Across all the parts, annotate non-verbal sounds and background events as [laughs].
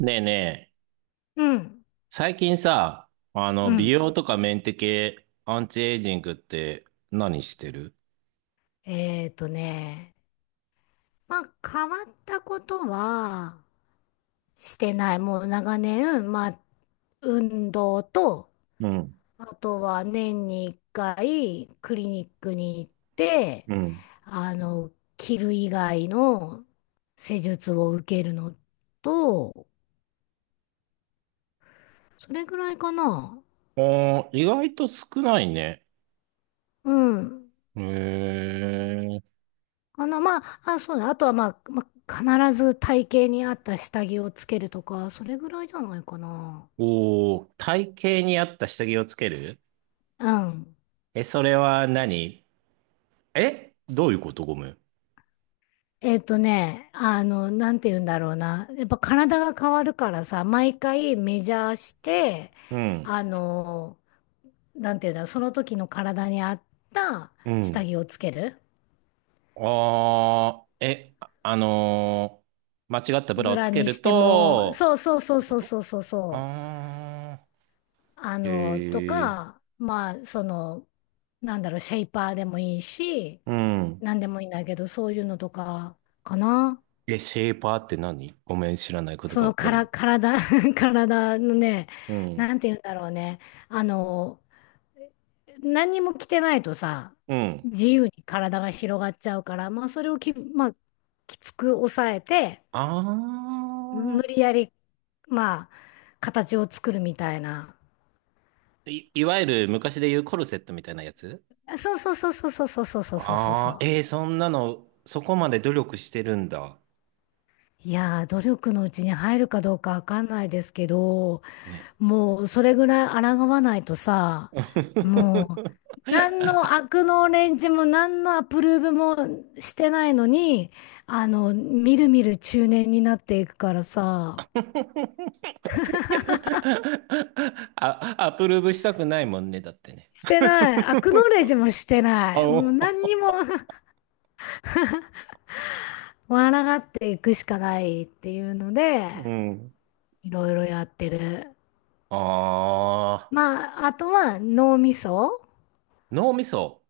ねえねえ、うん、最近さ、う美ん。容とかメンテ系、アンチエイジングって何してる？えっとね、まあ変わったことはしてない。もう長年、まあ運動と、うん、あとは年に1回クリニックに行って、うん。あの、切る以外の施術を受けるのと、それぐらいかな。あー、意外と少ないね。うん。へえ。まあ、あ、そうだ。あとは、まあ、必ず体型に合った下着をつけるとか、それぐらいじゃないかな。おー、体型に合った下着をつける？うん。え、それは何？え、どういうこと？ごめん。なんて言うんだろうな。やっぱ体が変わるからさ、毎回メジャーして、うん、あの、なんて言うんだろう、その時の体に合ったう下ん。着をつける。あー、え、間違ったブラブをつラけにしるても、と、そうそうっそうてこそうと？そうそうそう。あー、とへえ。か、まあ、なんだろう、シェイパーでもいいし、うん。なんでもいいんだけど、そういうのとかかな。え、シェーパーって何？ごめん、知らないことそばのっかからり。体、[laughs] 体のね、うん。なんて言うんだろうね。あの、何にも着てないとさ、うん。自由に体が広がっちゃうから、まあそれをき、まあ、きつく抑えて、あ無理やり、まあ、形を作るみたいな。あ。いわゆる昔で言うコルセットみたいなやつ？そうそうそうそうそうそうそうそうそうそああー、う。えー、そんなの、そこまで努力してるんだ。いやー、努力のうちに入るかどうかわかんないですけど、ね。もうそれぐらい抗わないとさ、もう [laughs] 何の悪のレンジも何のアプローブもしてないのに、みるみる中年になっていくからさ、あ、アプローブしたくないもんね、だってね。してない。アクノレージもしてあない。もう何お。にも [laughs] 笑がっていくしかないっていうので、[laughs] うん。いろいろやってる。ああ、まあ、あとは脳みそ。脳みそ。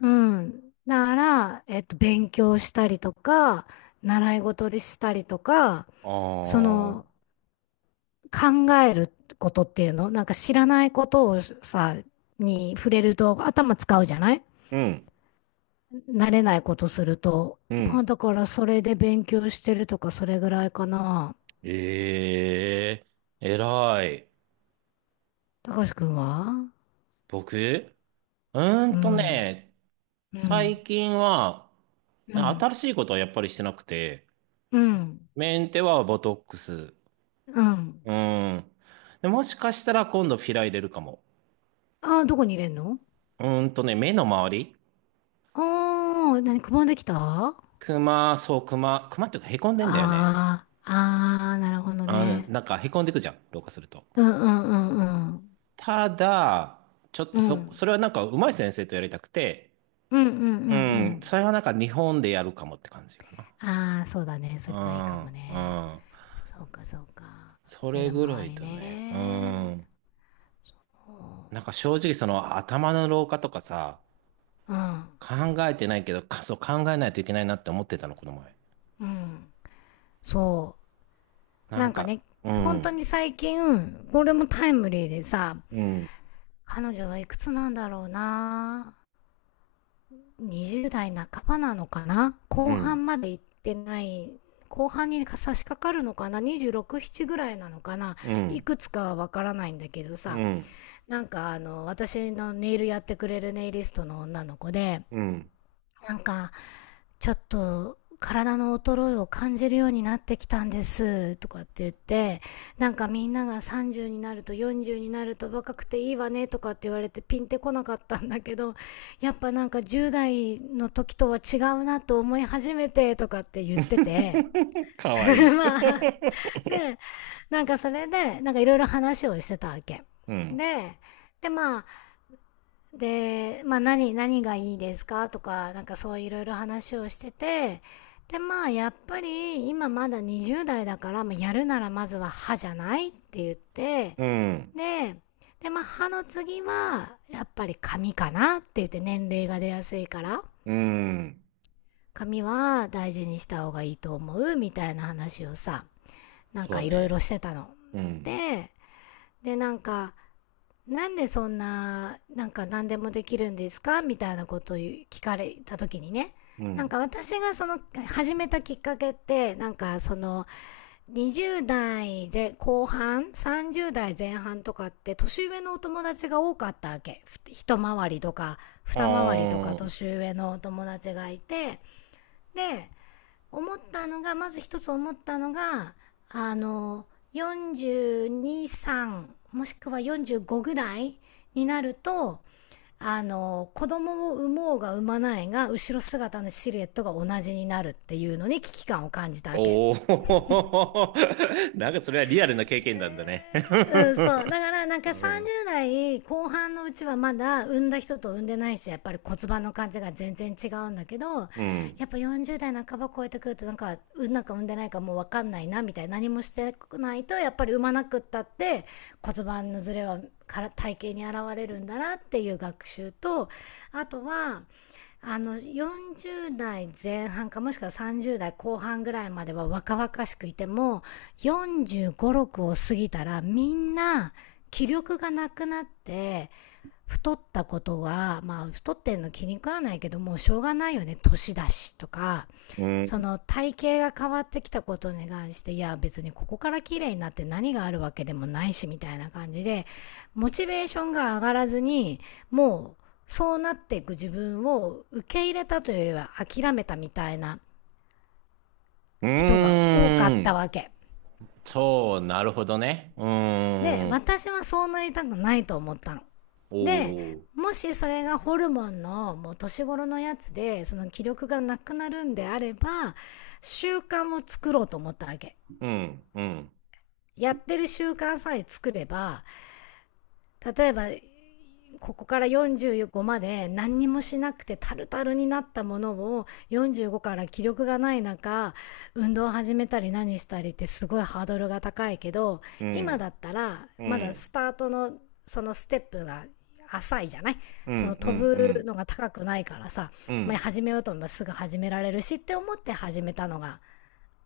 うん。だから、勉強したりとか、習い事にしたりとか、あそのあ、考えることっていうの、なんか知らないことをさ、に触れると頭使うじゃない、うん、慣れないことすると。うまん。あだからそれで勉強してるとかそれぐらいかな。ええ、偉い。たかしくんは？僕、うーうんとん。ね、う最ん。近は、うん。新しいことはやっぱりしてなくて、うん。メンテはボトックス。ううん。ーん。で、もしかしたら今度フィラ入れるかも。ああ、どこに入れんの？目の周り。ああー、何、くぼんできた？あクマ、そう、クマ。クマっていうか、へこんでんだよね。あー、ああ、なるほどうん、ね。なんかへこんでくじゃん、老化すると。うんうんうんうん。ただ、ちょっうとそ、ん。それはなんか上手い先生とやりたくて、うんうんううんうん、ん。それはなんか日本でやるかもって感じかな。ああ、そうだね。そうれがいいかん、もうね。ん。そうか、そうか。そ目れのぐら周いりだね。うね。ん。なんか正直その頭の老化とかさ、考えてないけど、そう考えないといけないなって思ってたの、この前。うん、うん。そう。ななんんかか、ね、う本当ん、に最近、これもタイムリーでさ、うん、彼女はいくつなんだろうな。20代半ばなのかな、う後ん、半まで行ってない、後半に差し掛かるのかな？ 26、7ぐらいなのかな、ういん、くつかはわからないんだけどうさ、ん、なんか私のネイルやってくれるネイリストの女の子で、うん。なんか、ちょっと体の衰えを感じるようになってきたんですとかって言って、なんかみんなが30になると40になると若くていいわねとかって言われてピンってこなかったんだけど、やっぱなんか10代の時とは違うなと思い始めてとかって言ってて [laughs] か [laughs]、わいい。まあ、[laughs] で、なんかそれで、なんかいろいろ話をしてたわけ。うん、で、でまあ、で、まあ何がいいですかとか、なんかそういろいろ話をしてて、で、まあやっぱり今まだ20代だから、まあ、やるならまずは歯じゃないって言って、うん、で、で、まあ歯の次はやっぱり髪かなって言って年齢が出やすいから、うん。髪は大事にした方がいいと思うみたいな話をさ、なんそかういろいろね。してたの。うん、で、で、なんか、なんでそんな、なんか何でもできるんですかみたいなことを聞かれた時にね。うなんん。か私がその始めたきっかけって、なんかその20代で後半、30代前半とかって年上のお友達が多かったわけ。一回りとか、あ二回りとかー、年上のお友達がいて、で、思ったのが、まず一つ思ったのが、あの、42、3もしくは45ぐらいになると、子供を産もうが産まないが、後ろ姿のシルエットが同じになるっていうのに危機感を感じたわけ。おー。[laughs] なんかそれはリアルな経験なんだね。うん、そう。だから、なん [laughs] うかん、30代後半のうちはまだ産んだ人と産んでない人、やっぱり骨盤の感じが全然違うんだけど、うん、やっぱ40代半ば超えてくると、なんか、産んだか産んでないかもう分かんないな、みたいな。何もしてないと、やっぱり産まなくったって、骨盤のズレはから体型に現れるんだなっていう学習と、あとは、40代前半かもしくは30代後半ぐらいまでは若々しくいても、45、6を過ぎたらみんな気力がなくなって太ったことが、まあ太ってんの気に食わないけどもうしょうがないよね、年だしとか、うそん。の体型が変わってきたことに関して、いや別にここから綺麗になって何があるわけでもないしみたいな感じで、モチベーションが上がらずに、もうそうなっていく自分を受け入れたというよりは諦めたみたいなうー人が多かったん。わけ。そう、なるほどね。うで、ーん。私はそうなりたくないと思ったの。おで、お。もしそれがホルモンのもう年頃のやつで、その気力がなくなるんであれば、習慣を作ろうと思ったわけ。うん、うん、やってる習慣さえ作れば、例えばここから45まで何にもしなくてタルタルになったものを45から気力がない中運動を始めたり何したりってすごいハードルが高いけど、う今だん、ったらうまだスん、タートのそのステップが浅いじゃない、うん、そのう飛ん、うぶん、のが高くないからさ、うまあ、ん。始めようと思えばすぐ始められるしって思って始めたのが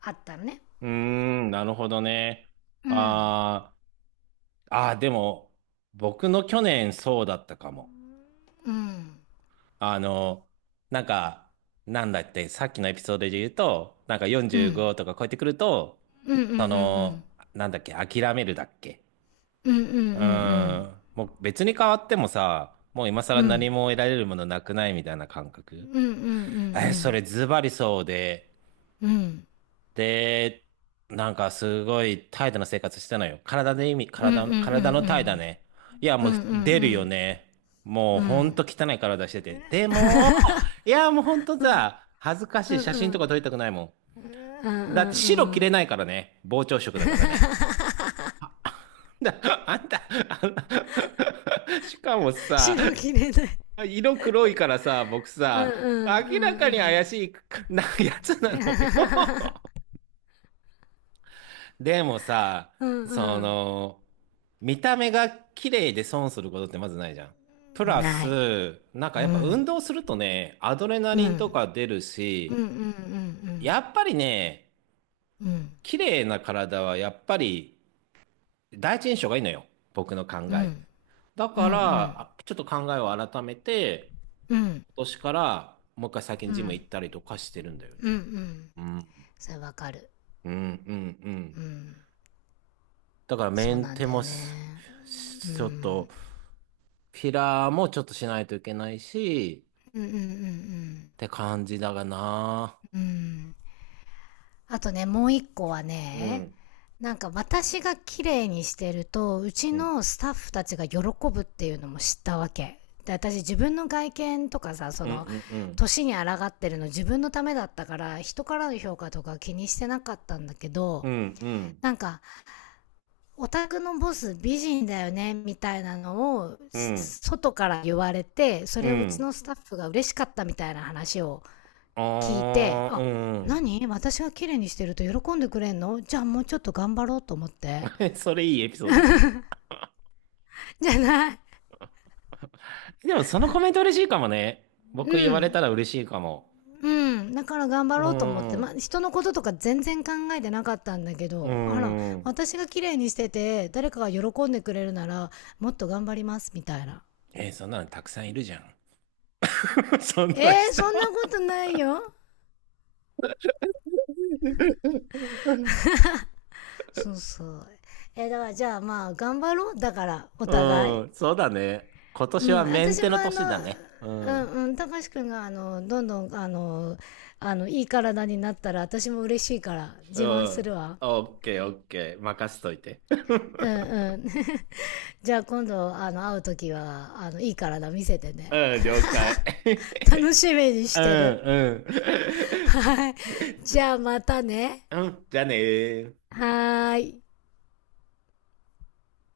あったのね。うーん、なるほどね。うんあーあー、でも、僕の去年そうだったかも。うんあの、なんか、なんだって、さっきのエピソードで言うと、なんかうん45とか超えてくると、うんうんうそんの、なんだっけ、諦めるだっけ。うんうんうんうんううんん。もう別に変わってもさ、もう今う更何んも得られるものなくないみたいな感う覚。んうんうえ、そんれズバリそうで、うんうんで、なんかすごい怠惰な生活してたのよ。体で意味、うんう体んうんの、うんう体の怠惰んね。いや、うもんうんううんう出るよんね。もううんほんとう汚い体してて。でも、いや、もうほんとさ、恥ずかんしい写真とうか撮りたくないもんうん。だって白着れん。ないからね。膨張色だからね。[laughs] だ、あんた、あんた [laughs] しかもさ、白切れない。色黒いからさ、僕うんうさ、んう明らかんにう怪ん。 しいなやつなのよ。 [laughs] [laughs] でもさ、うそんうの、見た目が綺麗で損することってまずないじゃん。プん。ラない。ス、なんうかやっぱ運ん動するとね、アドレナうんリうンとんか出るうんうし、んやっぱりね、うんうん綺麗な体はやっぱり第一印象がいいのよ。僕の考うえ。んだうんうんかうら、んあ、ちょっと考えを改めて、今年からもう一回最近ジム行ったりとかしてるんだようんうね。ん。うんそれわかる。うんうんううん。ん。だからメそうンなんテだよもしねうしちょっん。と、フィラーもちょっとしないといけないし、うんうんうん。って感じだがな。うんうん。あとね、もう一個はうね、ん。なんか私が綺麗にしてると、うちうんのスタッフたちが喜ぶっていうのも知ったわけ。で、私自分の外見とかさ、そうの、んうん年に抗ってるの自分のためだったから、人からの評価とか気にしてなかったんだけうど、んうんなんか、オタクのボス美人だよね、みたいなのを、うん外から言われて、そうれをうちのんスタッフが嬉しかったみたいな話を聞いて、あ、ああ何私が綺麗にしてると喜んでくれんの？じゃあもうちょっと頑張ろうと思って。うん。 [laughs] それいいエピソードじゃない？じゃない。でもそのコメント嬉しいかもね。僕言うわれん。たら嬉しいかも。うん。だから頑張うろうと思って、んまあ、う人のこととか全然考えてなかったんだけど、あら、ん。私が綺麗にしてて、誰かが喜んでくれるなら、もっと頑張ります、みたいな。えー、そんなのたくさんいるじゃん。 [laughs] そんえなー、人。 そんなことないよ。[laughs] そうそう。だからじゃあまあ、頑張ろう。だから、お互うい。ん、そうだね。今年うん、はメン私テもの年だね。うん。うんうん、たかしくんがどんどんいい体になったら私も嬉しいからう自慢すん。るわ。オッケー、オッケー。任せといて。[laughs] うんうん。[laughs] じゃあ今度、会うときは、いい体見せてね。うん、了解。楽しみに [laughs] しうん、てる。うん。はい。[laughs] じじゃあまたね。ゃ、うん、じゃあねー。はーい。